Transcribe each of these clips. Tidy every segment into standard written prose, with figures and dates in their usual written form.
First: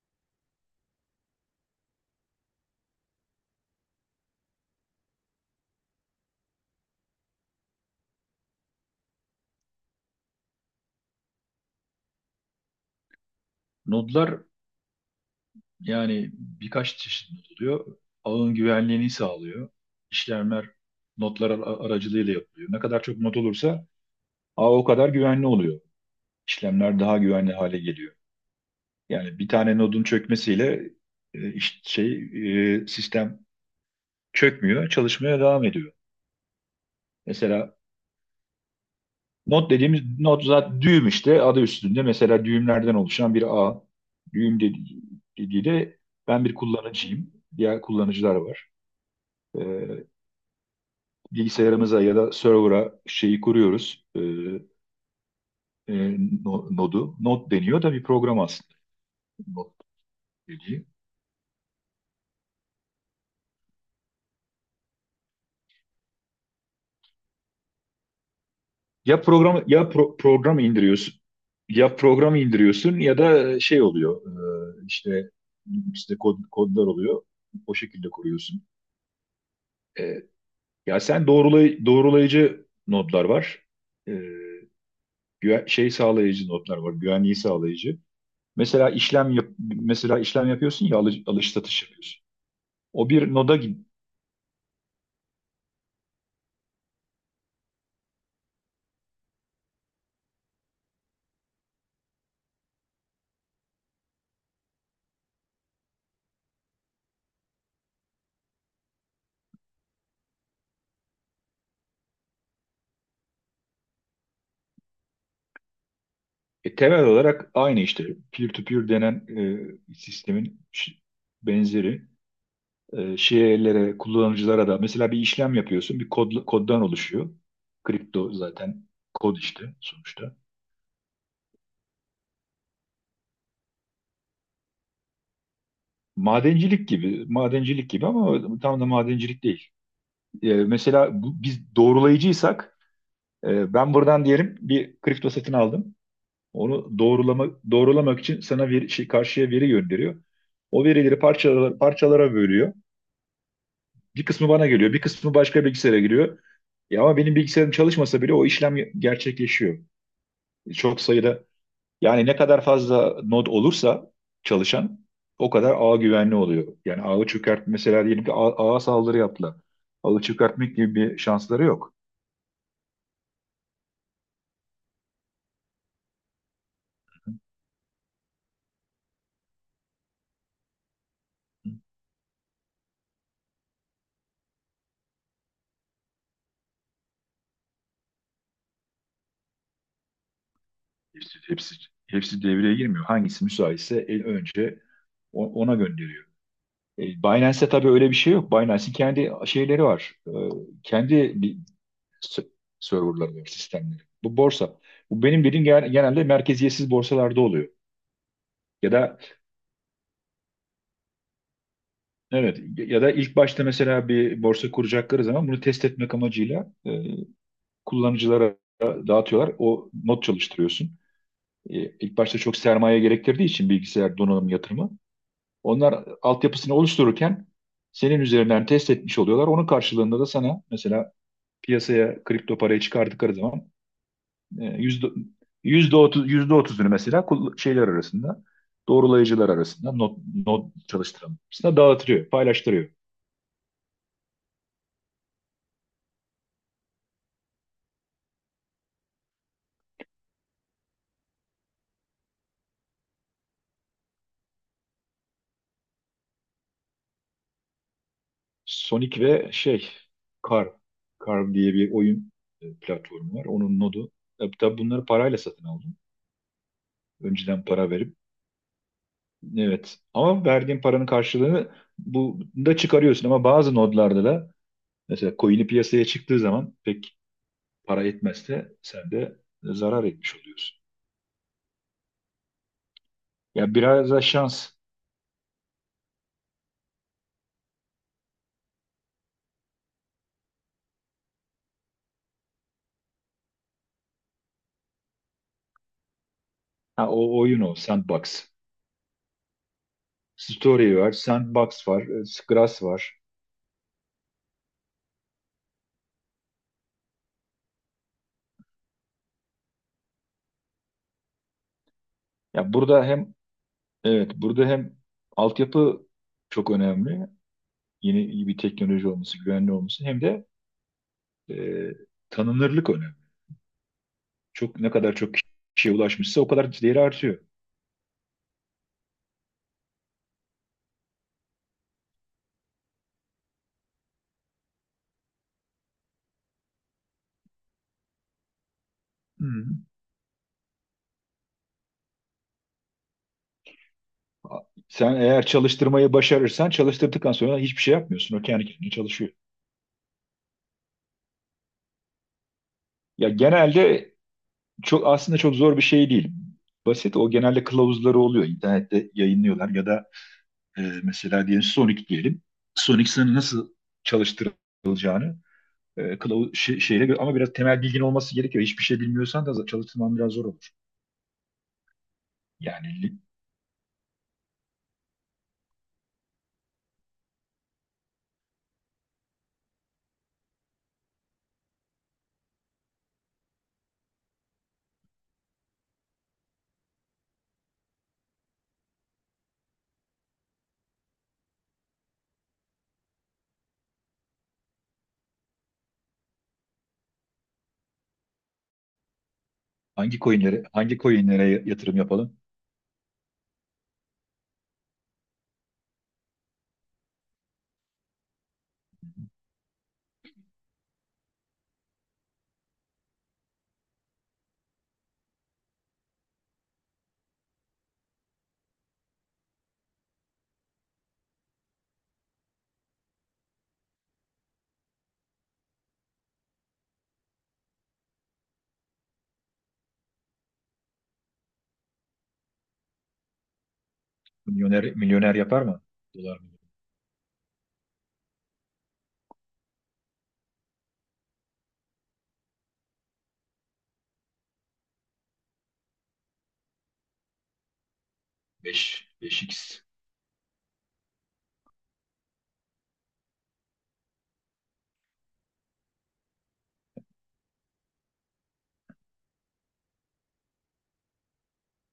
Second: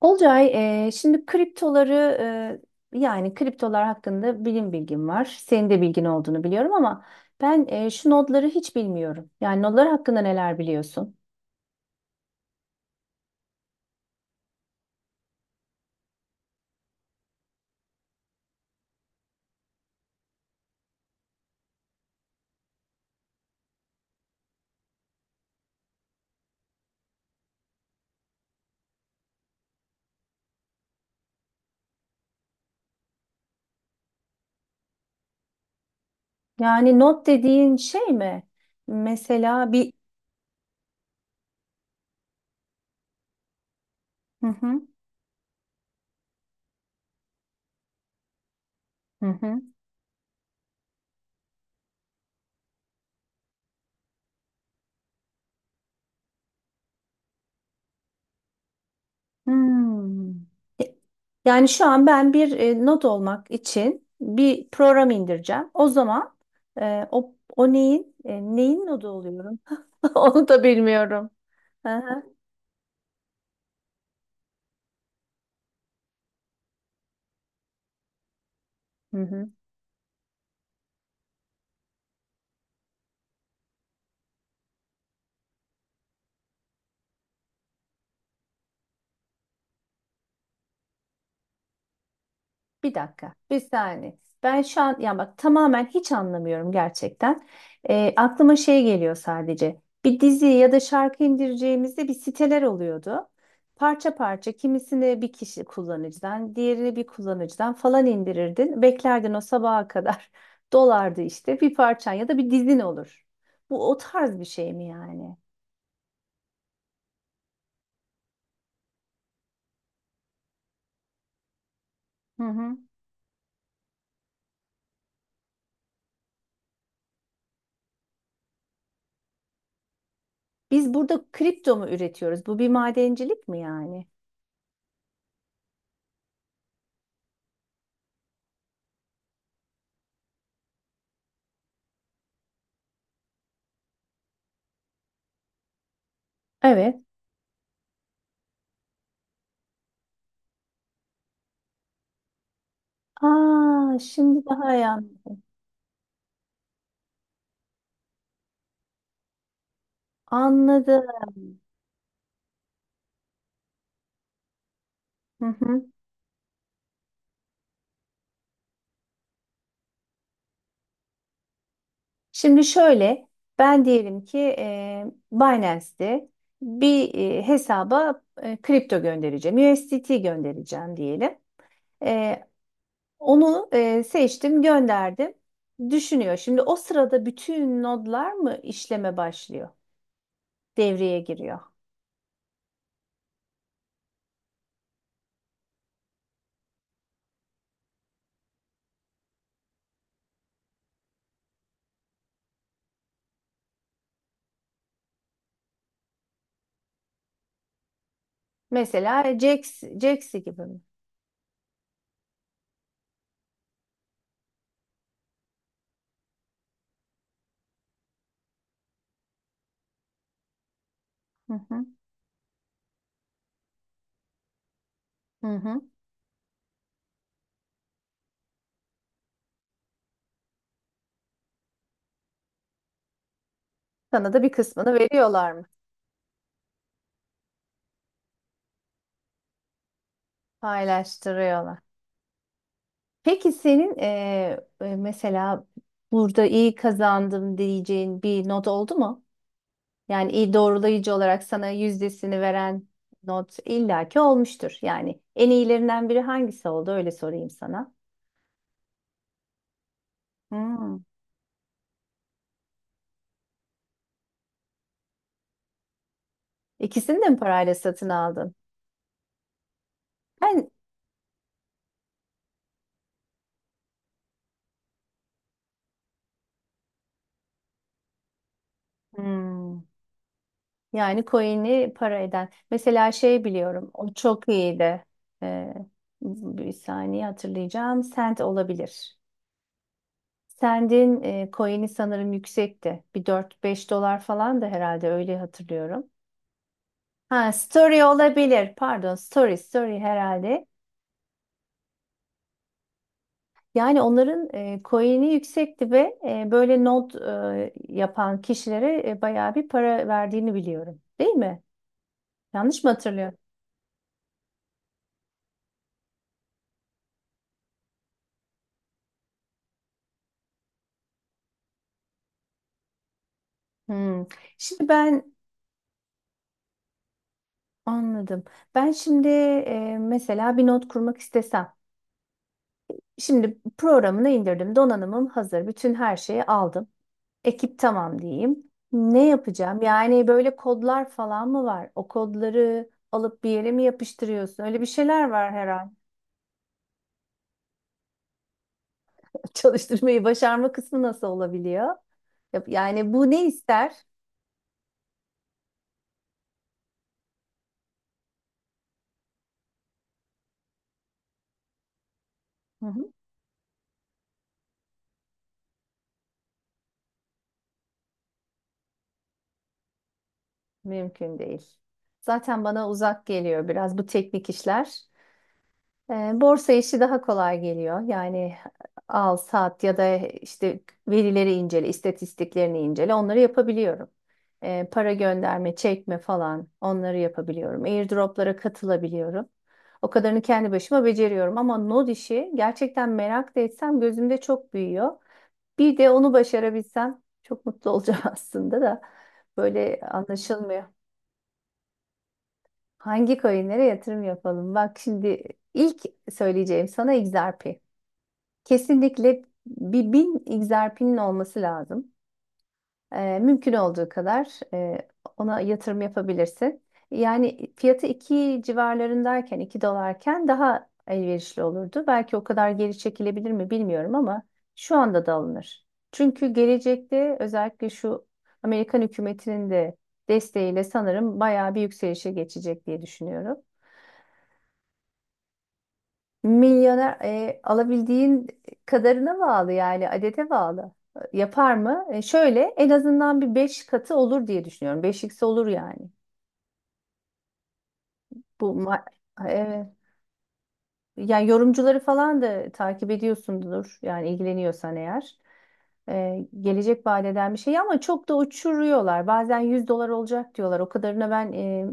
Olcay, şimdi kriptoları yani kriptolar hakkında bilgim var. Senin de bilgin olduğunu biliyorum ama ben şu nodları hiç bilmiyorum. Yani nodlar hakkında neler biliyorsun? Nodlar, yani birkaç çeşit nod oluyor. Ağın güvenliğini sağlıyor. İşlemler nodlar aracılığıyla yapılıyor. Ne kadar çok nod olursa ağ o kadar güvenli oluyor. İşlemler daha güvenli hale geliyor. Yani bir tane nodun çökmesiyle e, iş- şey sistem çökmüyor, çalışmaya devam ediyor. Yani nod dediğin Mesela şey mi? nod Mesela bir. dediğimiz nod zaten düğüm, işte adı üstünde. Mesela düğümlerden oluşan bir ağ. Hı Düğüm hı. dediği de, ben bir kullanıcıyım. Diğer kullanıcılar var. Hı hı. E, Bilgisayarımıza ya da server'a şeyi kuruyoruz. E, nodu. Node deniyor da bir program aslında. Node Hmm. dediği. E, Yani şu an ben bir nod olmak için bir program indireceğim. O zaman o neyin neyin nodu Ya program oluyorum? ya Onu program da indiriyorsun. bilmiyorum. Hı Ya hı. program indiriyorsun ya da şey oluyor. E, işte işte kodlar oluyor. O şekilde kuruyorsun. Hı hı. E, ya sen doğrulay doğrulayıcı nodlar var. E, sağlayıcı nodlar var. Güvenliği sağlayıcı. Mesela işlem yapıyorsun ya alış satış yapıyorsun. Bir O dakika, bir noda. bir saniye. Ben şu an ya bak tamamen hiç anlamıyorum gerçekten. Aklıma şey geliyor sadece. Bir dizi ya da şarkı indireceğimizde bir siteler oluyordu. Parça parça kimisini bir kişi kullanıcıdan, diğerini bir kullanıcıdan falan indirirdin. Beklerdin o sabaha kadar. Dolardı işte bir parçan ya da bir dizin olur. Bu o tarz bir şey mi yani? Temel olarak aynı işte, peer-to-peer denen sistemin benzeri Hı hı. Şeylere, kullanıcılara da mesela bir işlem yapıyorsun, koddan oluşuyor. Kripto zaten kod işte sonuçta. Biz burada kripto mu üretiyoruz? Bu bir madencilik mi yani? Madencilik gibi, madencilik gibi ama tam da madencilik değil. Mesela bu, biz doğrulayıcıysak, ben buradan diyelim bir kripto satın aldım. Evet. Onu doğrulamak için sana bir şey, karşıya veri gönderiyor. O verileri parçalara bölüyor. Aa, Bir şimdi kısmı bana daha iyi geliyor, bir kısmı başka bilgisayara giriyor. Ya ama benim bilgisayarım çalışmasa bile o işlem gerçekleşiyor. Çok anladım. sayıda, yani ne kadar fazla node olursa, çalışan, Hı o kadar hı. ağ güvenli oluyor. Yani ağı çökert, mesela diyelim ki ağa saldırı yaptılar. Ağı çökertmek gibi bir şansları yok. Şimdi şöyle, ben diyelim ki Binance'de bir hesaba kripto göndereceğim, USDT göndereceğim diyelim. E, onu seçtim, gönderdim. Düşünüyor. Şimdi o sırada bütün nodlar mı işleme başlıyor, devreye Hepsi, giriyor? hepsi, hepsi devreye girmiyor. Hangisi müsaitse en önce ona gönderiyor. Binance'te tabii öyle bir şey yok. Binance'in kendi şeyleri var. Kendi s- serverları var, sistemleri. Bu borsa. Bu benim dediğim, genelde merkeziyetsiz borsalarda oluyor. Ya da Mesela Jax'i gibi mi? evet, ya da ilk başta mesela bir borsa kuracakları zaman, bunu test etmek amacıyla kullanıcılara dağıtıyorlar. O not çalıştırıyorsun. Hı hı, İlk başta çok sermaye gerektirdiği için, bilgisayar donanım yatırımı. hı hı. Onlar altyapısını oluştururken senin üzerinden test etmiş oluyorlar. Onun karşılığında da sana, mesela piyasaya kripto parayı çıkardıkları zaman, Sana da bir kısmını yüzde veriyorlar mı? otuzunu mesela şeyler arasında, doğrulayıcılar arasında, not çalıştıran arasında Paylaştırıyorlar. dağıtırıyor, paylaştırıyor. Peki senin mesela burada iyi kazandım diyeceğin bir not oldu mu? Yani iyi doğrulayıcı olarak sana yüzdesini veren not illaki olmuştur. Yani en iyilerinden biri hangisi oldu? Öyle sorayım sana. Sonic ve Car Hmm. Car diye bir oyun platformu var. Onun nodu. Tabii, tabii bunları parayla satın aldım. İkisini de mi Önceden parayla para satın verip, aldın? evet, ama Ben verdiğin paranın karşılığını bu da çıkarıyorsun, ama bazı nodlarda da mesela coin'i piyasaya çıktığı zaman pek para etmezse sen de Hmm. zarar etmiş oluyorsun. Yani coin'i para eden. Mesela şey Ya, biliyorum. biraz O da çok şans. iyiydi. Ee, bir saniye hatırlayacağım. Sent olabilir. Send'in coin'i sanırım yüksekti. Bir 4-5 dolar falan da herhalde öyle hatırlıyorum. Ha, o Ha, oyun o. story Sandbox. olabilir. Pardon, story herhalde. Story var. Sandbox var. Scratch var. Yani onların coin'i yüksekti ve böyle not yapan kişilere bayağı bir para verdiğini biliyorum. Değil mi? Ya, Yanlış mı burada hem, hatırlıyorum? evet, burada hem altyapı çok önemli. Yeni, iyi bir teknoloji olması, güvenli olması, hem de e, tanınırlık önemli. Hmm. Çok, Şimdi ne kadar ben çok kişiye ulaşmışsa o kadar değeri artıyor. Anladım. Ben şimdi mesela bir not kurmak istesem. Şimdi programını indirdim. Donanımım hazır. Bütün her şeyi aldım. Ekip tamam diyeyim. Ne Hı. Hı. yapacağım? Yani böyle kodlar falan mı var? O kodları alıp bir yere mi yapıştırıyorsun? Öyle bir Sen şeyler eğer var herhalde. çalıştırmayı başarırsan, çalıştırdıktan sonra hiçbir şey yapmıyorsun. O kendi kendine çalışıyor. Çalıştırmayı başarma kısmı nasıl olabiliyor? Yani Ya, bu ne ister? genelde çok, aslında çok zor bir şey değil. Basit. O genelde kılavuzları oluyor. İnternette yayınlıyorlar ya da, mesela diyelim Sonic diyelim. Hı Sonic hı. sana nasıl çalıştırılacağını kılavuz şeyle ama biraz temel bilgin olması gerekiyor. Hiçbir şey bilmiyorsan da çalıştırman biraz zor olur. Mümkün değil. Zaten bana Yani li- uzak geliyor biraz bu teknik işler. E, borsa işi daha kolay geliyor. Yani al, sat ya da işte verileri incele, istatistiklerini incele, onları yapabiliyorum. Para gönderme, çekme falan onları yapabiliyorum. Airdroplara katılabiliyorum. O kadarını kendi başıma beceriyorum ama node işi gerçekten merak da etsem gözümde çok büyüyor. Bir de onu başarabilsem çok mutlu olacağım aslında da böyle Hangi coinlere, anlaşılmıyor. Yatırım yapalım? Hangi coinlere yatırım yapalım? Bak şimdi ilk söyleyeceğim sana XRP. Kesinlikle bir bin egzersizin olması lazım. Mümkün olduğu kadar e, ona yatırım yapabilirsin. Yani fiyatı 2 civarlarındayken, 2 dolarken daha elverişli olurdu. Belki o kadar geri çekilebilir mi bilmiyorum ama şu anda da alınır. Çünkü gelecekte özellikle şu Amerikan hükümetinin de desteğiyle sanırım bayağı bir yükselişe geçecek diye düşünüyorum. Milyoner yapar mı? Dolar mı? Milyoner alabildiğin kadarına bağlı yani adete bağlı. Yapar mı? Şöyle en azından bir 5 katı olur diye düşünüyorum. 5x olur yani. Bu ma- 5 5x. evet. Yani yorumcuları falan da takip ediyorsundur. Yani ilgileniyorsan eğer. Gelecek vaat eden bir şey ama çok da uçuruyorlar. Bazen 100 dolar olacak diyorlar. O kadarına ben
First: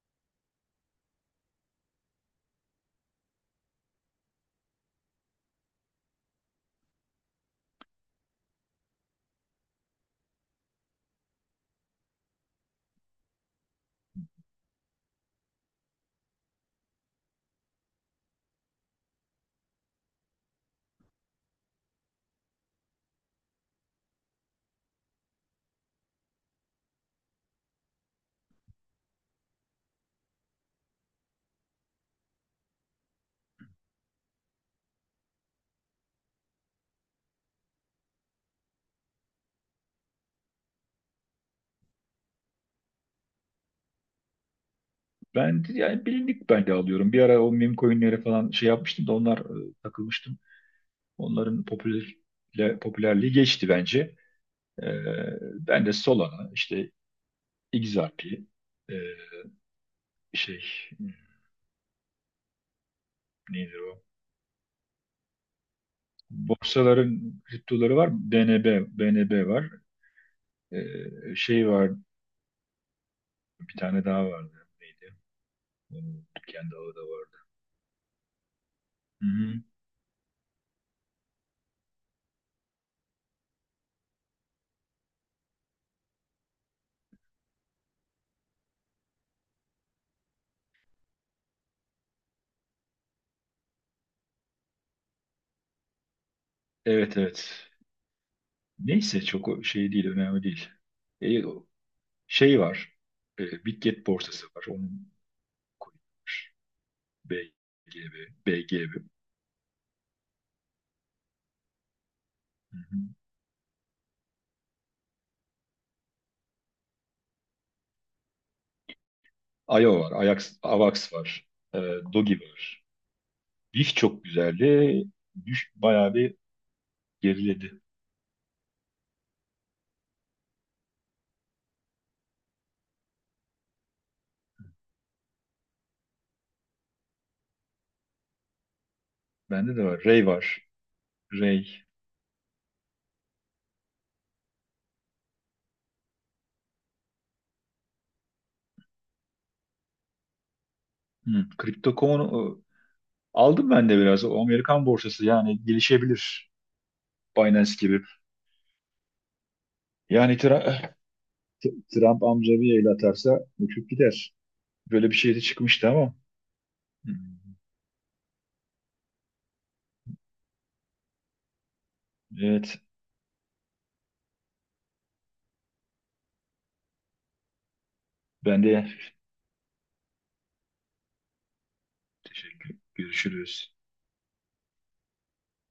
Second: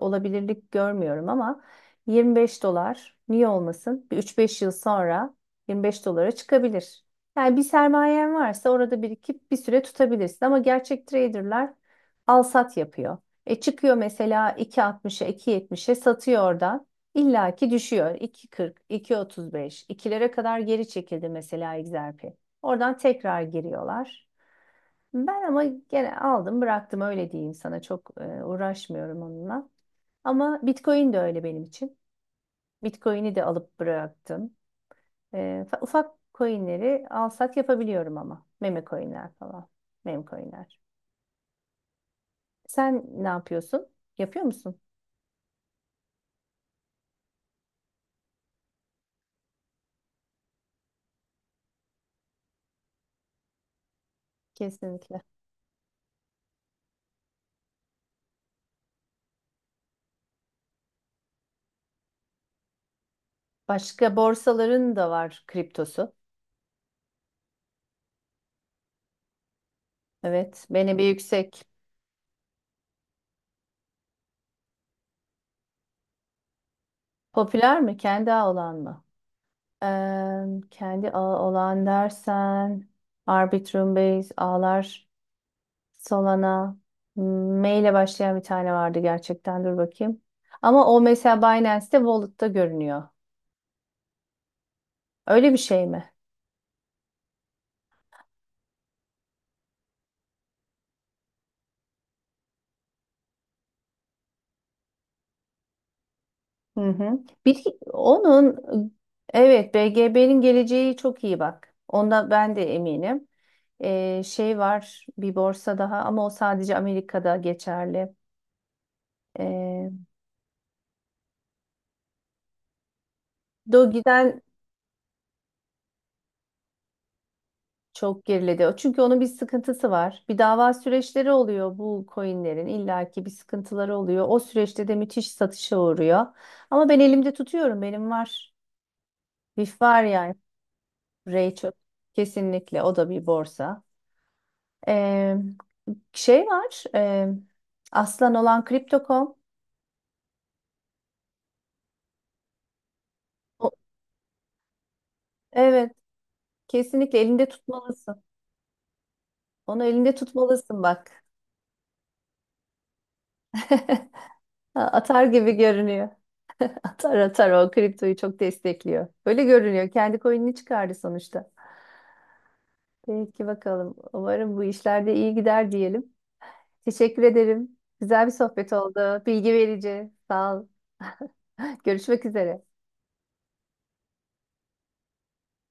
olabilirlik görmüyorum ama 25 dolar niye olmasın? Bir 3-5 yıl sonra 25 dolara çıkabilir. Yani bir sermayen varsa orada birikip bir süre tutabilirsin ama gerçek traderlar al sat yapıyor. Çıkıyor mesela 2,60'a 2,70'e satıyor oradan. İlla ki düşüyor. 2,40, 2,35, 2'lere kadar geri çekildi mesela XRP. Oradan tekrar giriyorlar. Ben ama gene aldım bıraktım öyle diyeyim sana çok uğraşmıyorum onunla. Ama Bitcoin de öyle benim için. Bitcoin'i de alıp bıraktım. Ufak coinleri al sat yapabiliyorum ama. Meme coinler falan. Meme coinler. Sen ne yapıyorsun? Yapıyor musun? Yani bilindik, ben de alıyorum. Bir ara o meme coinlere falan şey yapmıştım da, onlar takılmıştım. Onların popülerliği geçti bence. E, Kesinlikle. Ben de Solana, işte XRP, e, şey neydi o? Başka borsaların da var kriptosu. Borsaların kriptoları var. BNB, var. Evet. Beni bir yüksek. Şey var. Bir tane daha vardı. Neydi? Onun kendi ağı da vardı. Popüler mi? Kendi ağı olan mı? Hı-hı. Eee, kendi ağı olan dersen Arbitrum Base ağlar. Solana. M ile başlayan bir tane vardı gerçekten. Dur bakayım. Ama o mesela Binance'te Wallet'ta görünüyor. Öyle bir şey mi? Evet, evet. Neyse, çok o şey değil. Önemli değil. Ee, o- Şey var. Bitget borsası var. Onun coin'i var. Hı hı. Bir, BGB. onun BGB. evet BGB'nin geleceği çok iyi bak. Onda ben de Hı-hı. eminim. Şey var bir borsa daha ama o sadece Amerika'da geçerli. IO Ee, var. Ajax, AVAX var. Ee, Dogi var. BIF çok Doge'den güzeldi. Bayağı bir geriledi. çok geriledi. Çünkü onun bir sıkıntısı var. Bir dava süreçleri oluyor bu coinlerin. İllaki bir sıkıntıları oluyor. O süreçte de müthiş satışa uğruyor. Ama ben elimde tutuyorum. Benim var. Bende de BIF var. var Ray yani. var. Ray Ray. çok Kesinlikle. O da bir borsa. Ee, şey var. Aslan olan Crypto.com. Hı. Crypto.com O- aldım ben de biraz. O Amerikan borsası, yani evet. gelişebilir. Kesinlikle elinde Binance gibi. tutmalısın. Onu elinde Yani tutmalısın bak. Trump amca bir el atarsa uçup gider. Böyle bir Atar şey de gibi çıkmıştı görünüyor. ama. Hı. Taro kriptoyu çok destekliyor. Böyle görünüyor. Kendi coin'ini çıkardı sonuçta. Evet. Peki bakalım. Umarım bu işlerde iyi gider diyelim. Teşekkür ederim. Güzel bir Ben sohbet de oldu. Bilgi verici. Sağ ol. Görüşmek üzere. teşekkür. Görüşürüz.